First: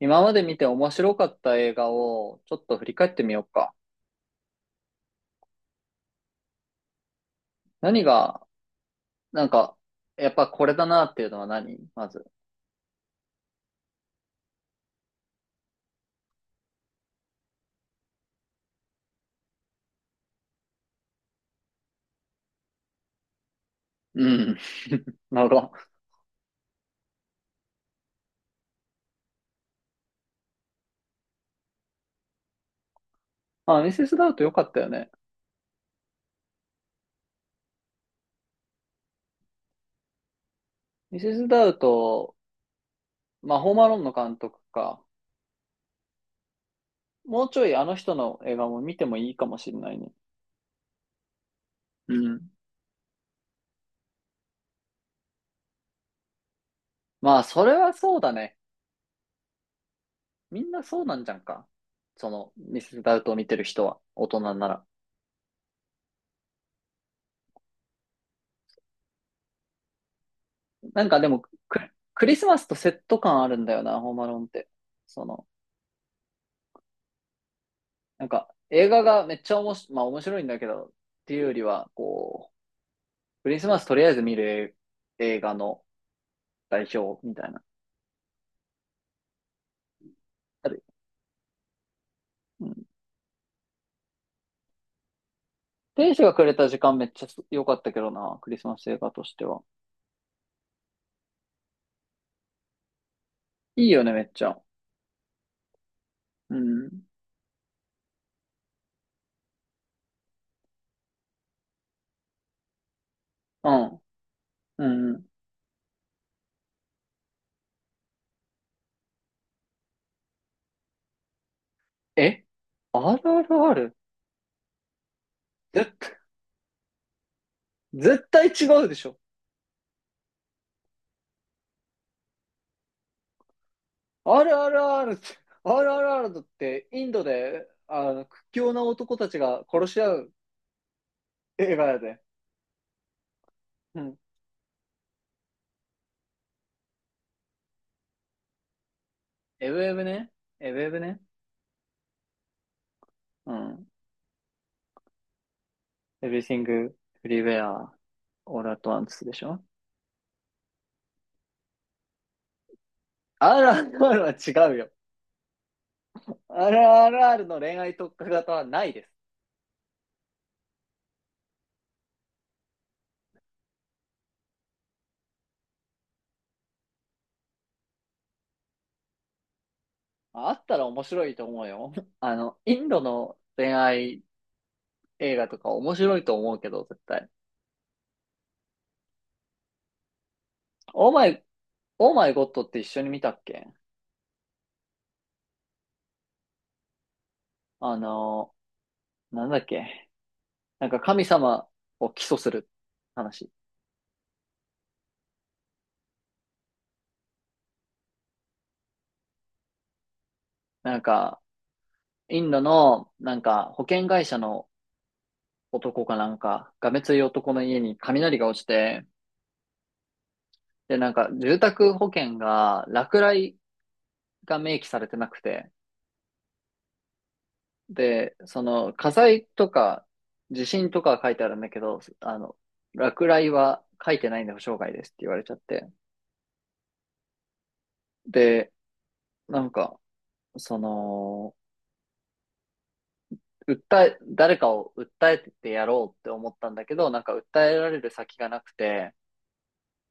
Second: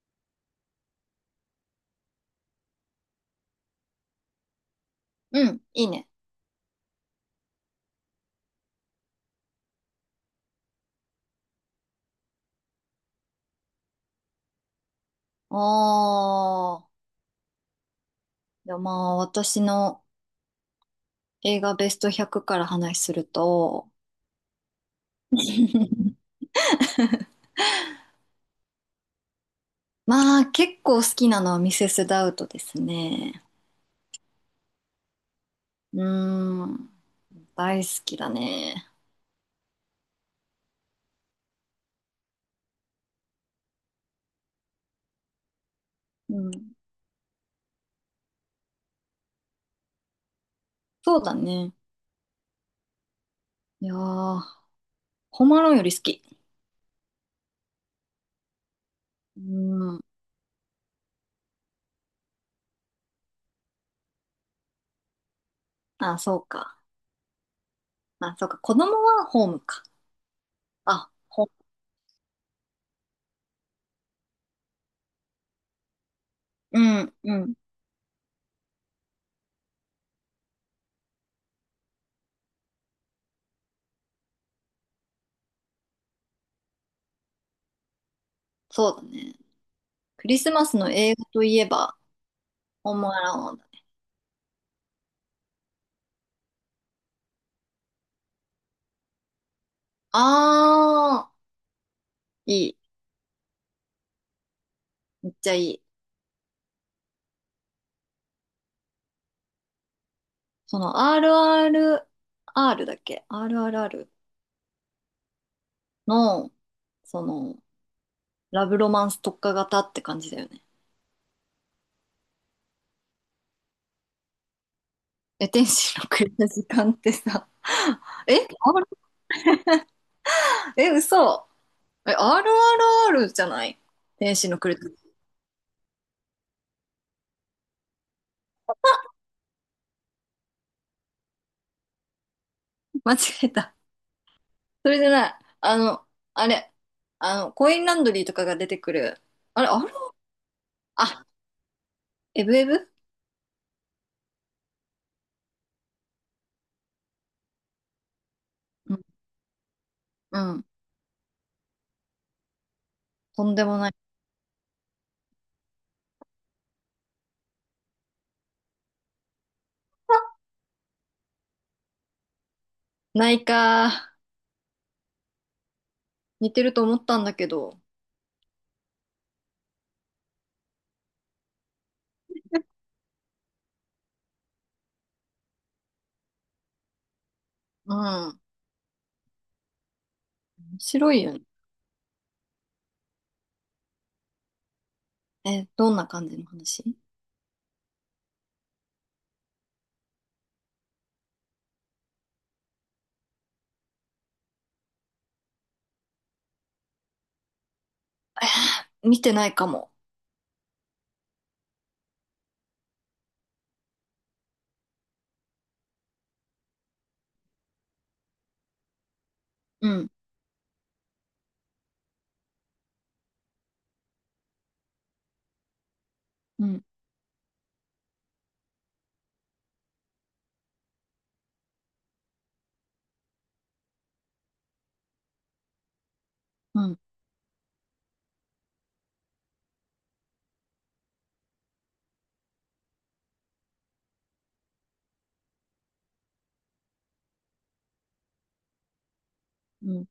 今まで見て面白かった映画をちょっと振り返ってみようか。うん、いいね。何が、なんか、やっぱこれだなっていうのは何まず。ああ、いやまあ私の映画ベスト100から話すると、うん。なるほど。まあ結構好きなのはミセス・ダウトですね。あ、ミセス・ダウト良かったよね。うーん、大好きだね。ミセス・ダウト、まあ、ホームアローンの監督か。うん、もうちょいあの人の映画も見てもいいかもしれないね。そうだね。うん。いやー、ホームアローンより好き。まあ、それはそうだね。うーん、みんなそうなんじゃんか。ミセス・ダウトを見てる人は、大人なら。あ、そうか。あ、そうか。子供はホームか。なんあ、かでも、ほ、ク、クリスマスとセット感あるんだよな、ホームアローンって。その、うん、うん、映画がめっちゃおもし、まあ面白いんだけど、っていうよりは、クリスマスとりあえず見る映画の代表みたいな。そうだね。クリスマあスるの映画といえば、うん。ホームアローンだね。天使がくれた時間めっちゃ良かったけどな、クリスマス映画としては。あー、いい。いいよね、めっちゃ。めっちゃいい。うん。その RRR だっけ？ うん。RRR うん。の、その、ラブロマンス特化型って感じだよね。え？ RRR？ え、天絶使の対、くれた時間ってさ、絶え、R- 対違うでしょ。え、嘘。え、RRR じゃない天使るのくれた。あるって、あるあだってインドで、屈強な男たちが殺し合う映画やで。間違えた。うん。それじゃない。あの、あれ、あの、コインランドリーとかが出てくる。あれ、エあブれエブね。エブエブね。あ、エブエブ。うん。Everything, Everywhere, All at うん。Once でしょ？ うん、とんでもない。RRR は違うよ。RRR の恋愛特化型はないです。ないか。似てると思ったんだけど。あったら面白いと思うよ。インドの恋愛映画とか面白いと思うけど、絶対。うん。オー白いマよね。イ、オーマイゴッドって一緒に見たっけ。え、どんな感じの話。あの、なんだっけ、なんか神様を起訴する話。見てないかも。なんか、インドの、なんか保険会社の男かなんか、がめつい男の家に雷が落ちて、うん、で、住宅保険が落雷が明記されてなくて、うん、で、火災とか地震とかは書いてあるんだけど、落雷は書いてないんで保証外ですって言われちゃって、うん、で、なんか、その、誰かを訴えてやろうって思ったんだけど、なんか訴えられる先がなくて、うん。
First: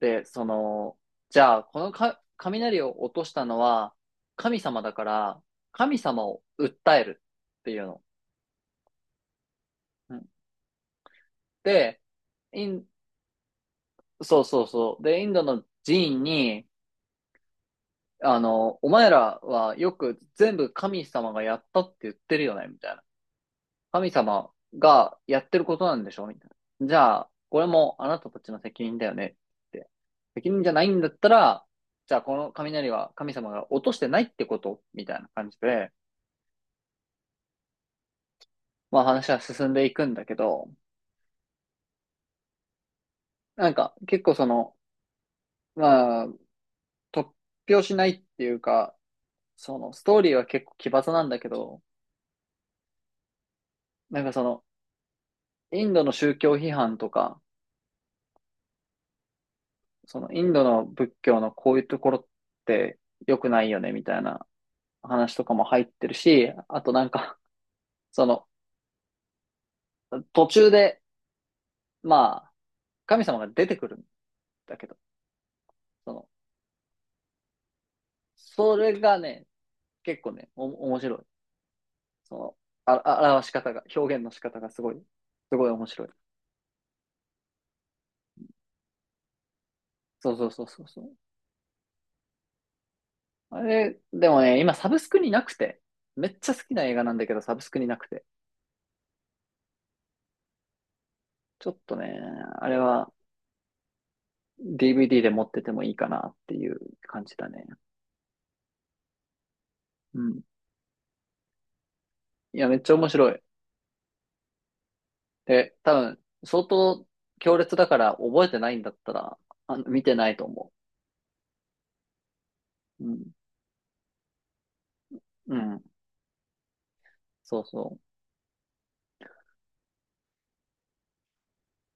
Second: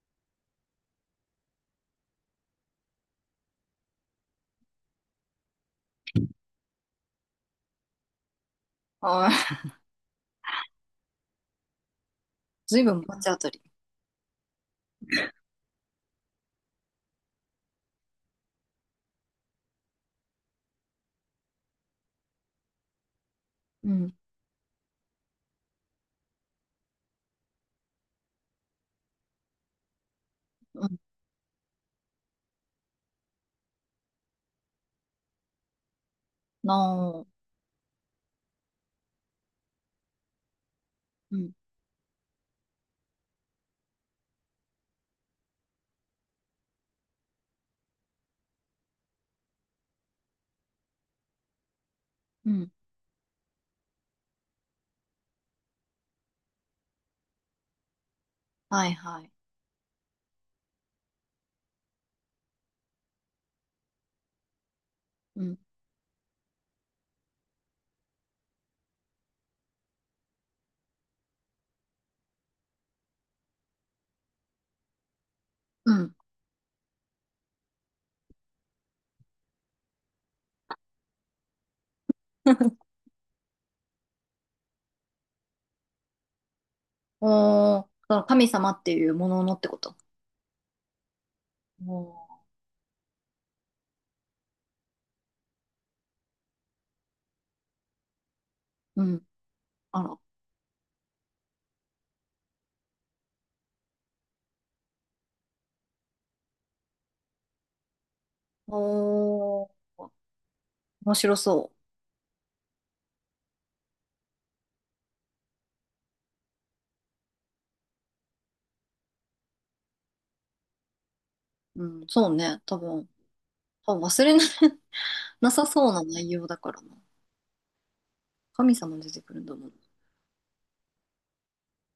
で、じゃあ、このか雷を落としたのは神様だから、神様を訴えるっていうの。はい。で、イずいン、ぶん罰当たり。そうそうそう。で、インドの寺院に、お前らはよく全部神様がやったって言ってるよね、みたいな。う神ん、様がやってることなんでしょみたいな。じゃあ、これもあなたたちの責任だよねって。責任じゃなういん、んだったら、じゃあこの雷は神様が落としてないってことみたいな感じで、なあ。まあ話は進んでいくんだけど、うん、結構まあ、突拍子ないっていうか、そのストーリーは結構奇抜なんだけど、うん。なんかその、インドの宗教批判とか、はい、はい。そのインドの仏教のこういうところって良くないよねみたいな話うとかん、も入ってるし、あとその途中で、まあ、神様が出てくるんだけど、うそん。の、それがね、結構ね、面白い。その、表し方が、表現の仕方がすごい、すごい面白い。おー、その神様っていうもののってこと。そうそうそうそうそう。おー、あれ、でもね、今サブスクになくて、めっちゃ好きな映画なんだけど、サブスクになくて。うん。あら。ちょっとね、あれは DVD で持っててもいいかなっていう感じだね。おー、うん。面白そいや、めっちゃ面白い。で、多分、相当強烈だから覚えてないんだったら、見てないと思う。うん、そうね。多う。う分、ん。多分忘れな、なうさん。そうな内容だからな。そうそう。神様出てくるんだもん。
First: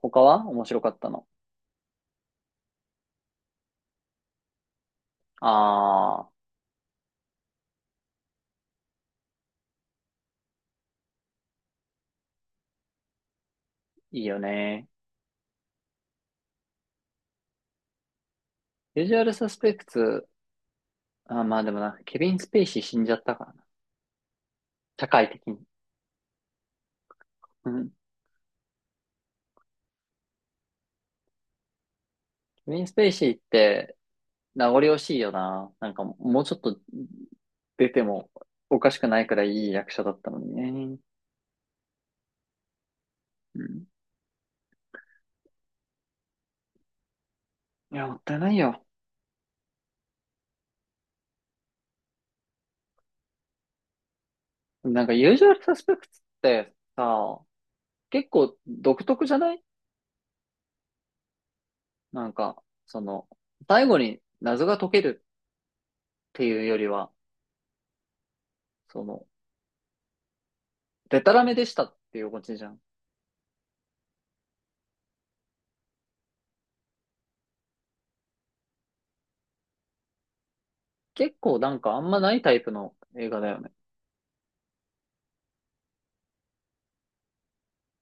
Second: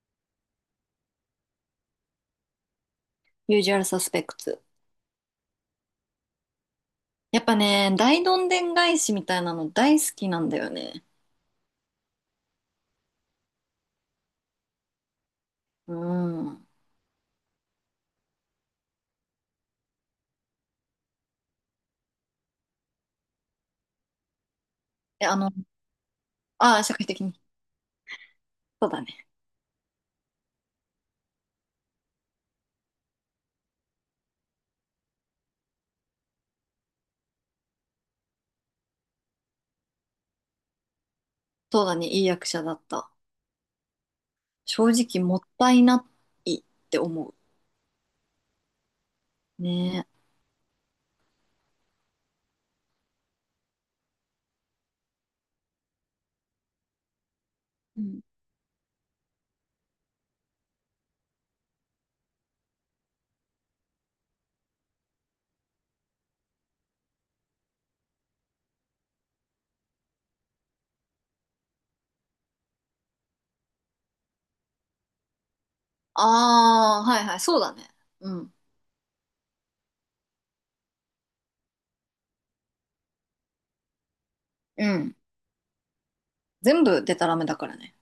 他は面白かったの。Usual suspects。ああ、やっぱね、大どんでん返しみたいなの大好きなんだよね。いいよね。うん。ビジュアルサスペクツ、あ、まあでもな、ケビン・スペイシー死んじゃったからな。社会え、あ的の、に。ああ、社会的に。うん。そうだね。ケビン・スペイシーって名残惜しいよな。なんかもうちょっと出てもおかしくないくらいいい役者だったのにね。そうだね。いい役者だった。うん。正直もったいないって思いや、もったいないよ。う。ね。なんかユージュアルサスペクツってさ、うん。結構独特じゃない？なんか、その、最後に謎が解けるっていうよりは、その、デタラメでしたっていうオチじゃん。ああ、はいはい。そうだね。うん。結構なんかあんまないタイプの映画だよね。うん。全部デタラメだからね。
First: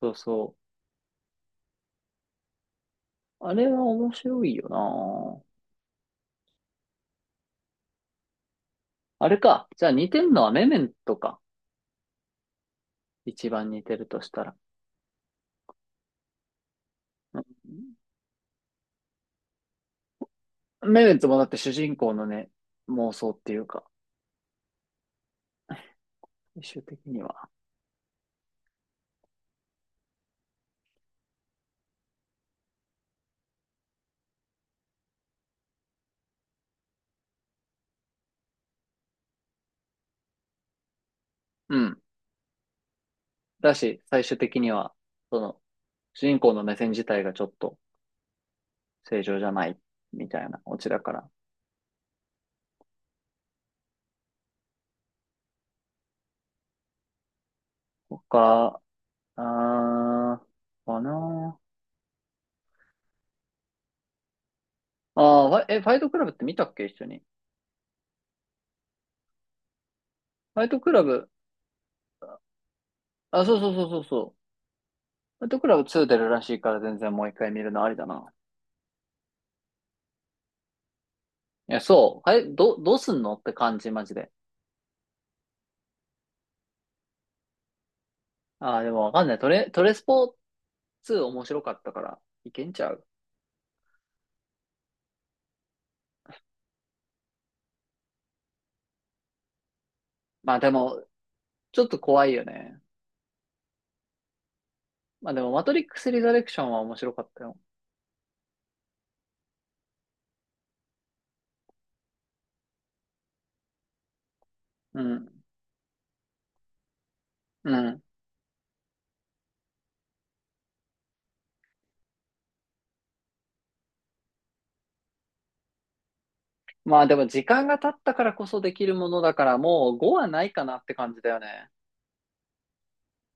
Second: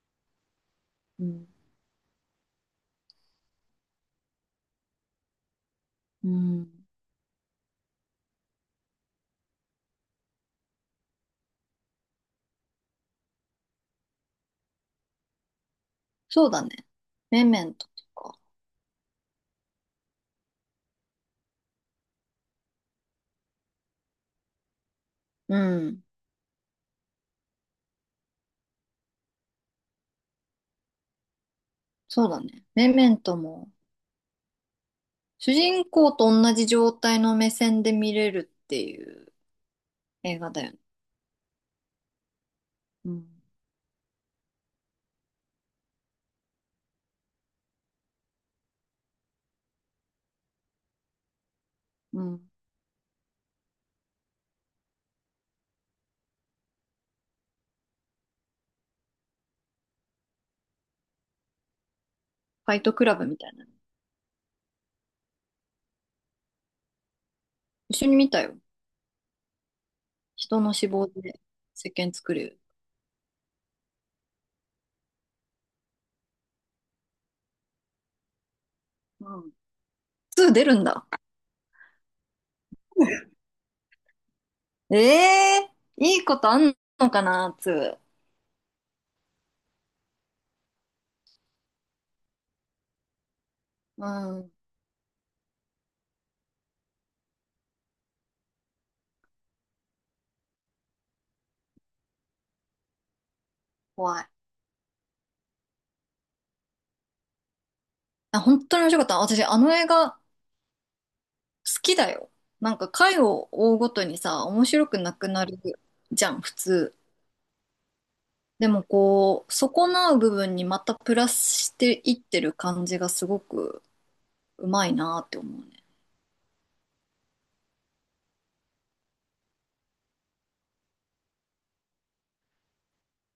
そうそう。うん。あれは面白いよな。うん。あれか。じゃあ似てんのはメメントか。一番似てるとしたら。そうだね。うん。メメントとか。メメントもだって主人公のね、妄想っていうか、うん。最終的には。そうだね。メメントも、主人公と同じ状態の目線で見れるっていう映画だよね。うん。うん、だし、最終的には、その、主人公の目線自体がちょっと正常じゃない、みたいなオチだから。うん。フ他、あかな。ァイトクラブみたいなの。ファイトクラブって見たっけ、一緒に。一緒に見たよ。フ人ァイの脂トクラ肪ブ、で石鹸作る。あ、そうそうそうそうそう。ファイトクラブ2出るらしいから全然もう一回見るのありだな。うん。2出るんだ。いや、そう。あれ、どうすんのって感じ、マジで。ええー、いいことあんのかな、2。ああ、でもわかんない。トレスポ2面白かったから、いけんちゃう。うん、まあでも、ちょっと怖いよね。怖い。まあでも、マトリックスリザレクションは面白かったよ。あ、本当に面白かった。私、あの映画好きだよ。なんか回を追うごとにさ、面白くうなくん。なるじゃん、普通。うん。でもこう、損なう部分にまたプラスしていってる感じがすごくうまいなって思うね。まあでも、時間が経ったからこそできるものだから、もう5はないかなって感じだよね。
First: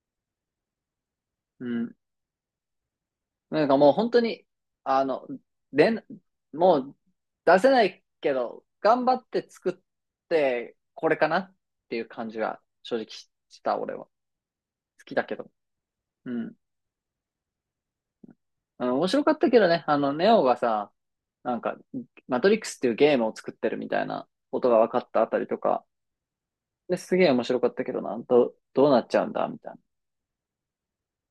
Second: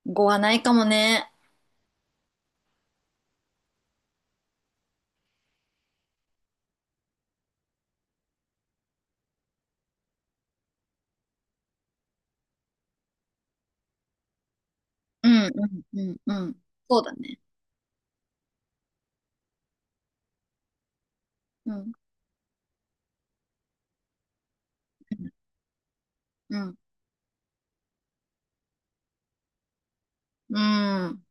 語はないかもね。うん。なんかもう本当に、あの、でん、もう出せないけど、頑張って作って、これかなっていう感じが正直した、俺は。好きだうけん、ど。うん、うん、ううん。ん。そうだね。面白かったけどね、ネオがさ、なんうか、ん。マトリックスっていうゲームを作ってるみたいなことが分かったあたりとか、うん。ですげえ面白かったけどな、どうなっちゃうんだ、みたいうん。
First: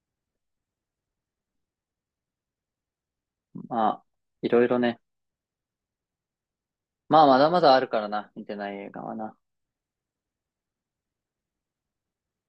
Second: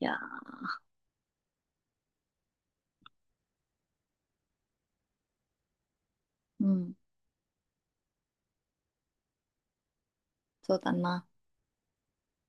いやー、な。まあ、いろいろね。うん。まあ、まだまだあるからな、見てない映画はな。そうだな。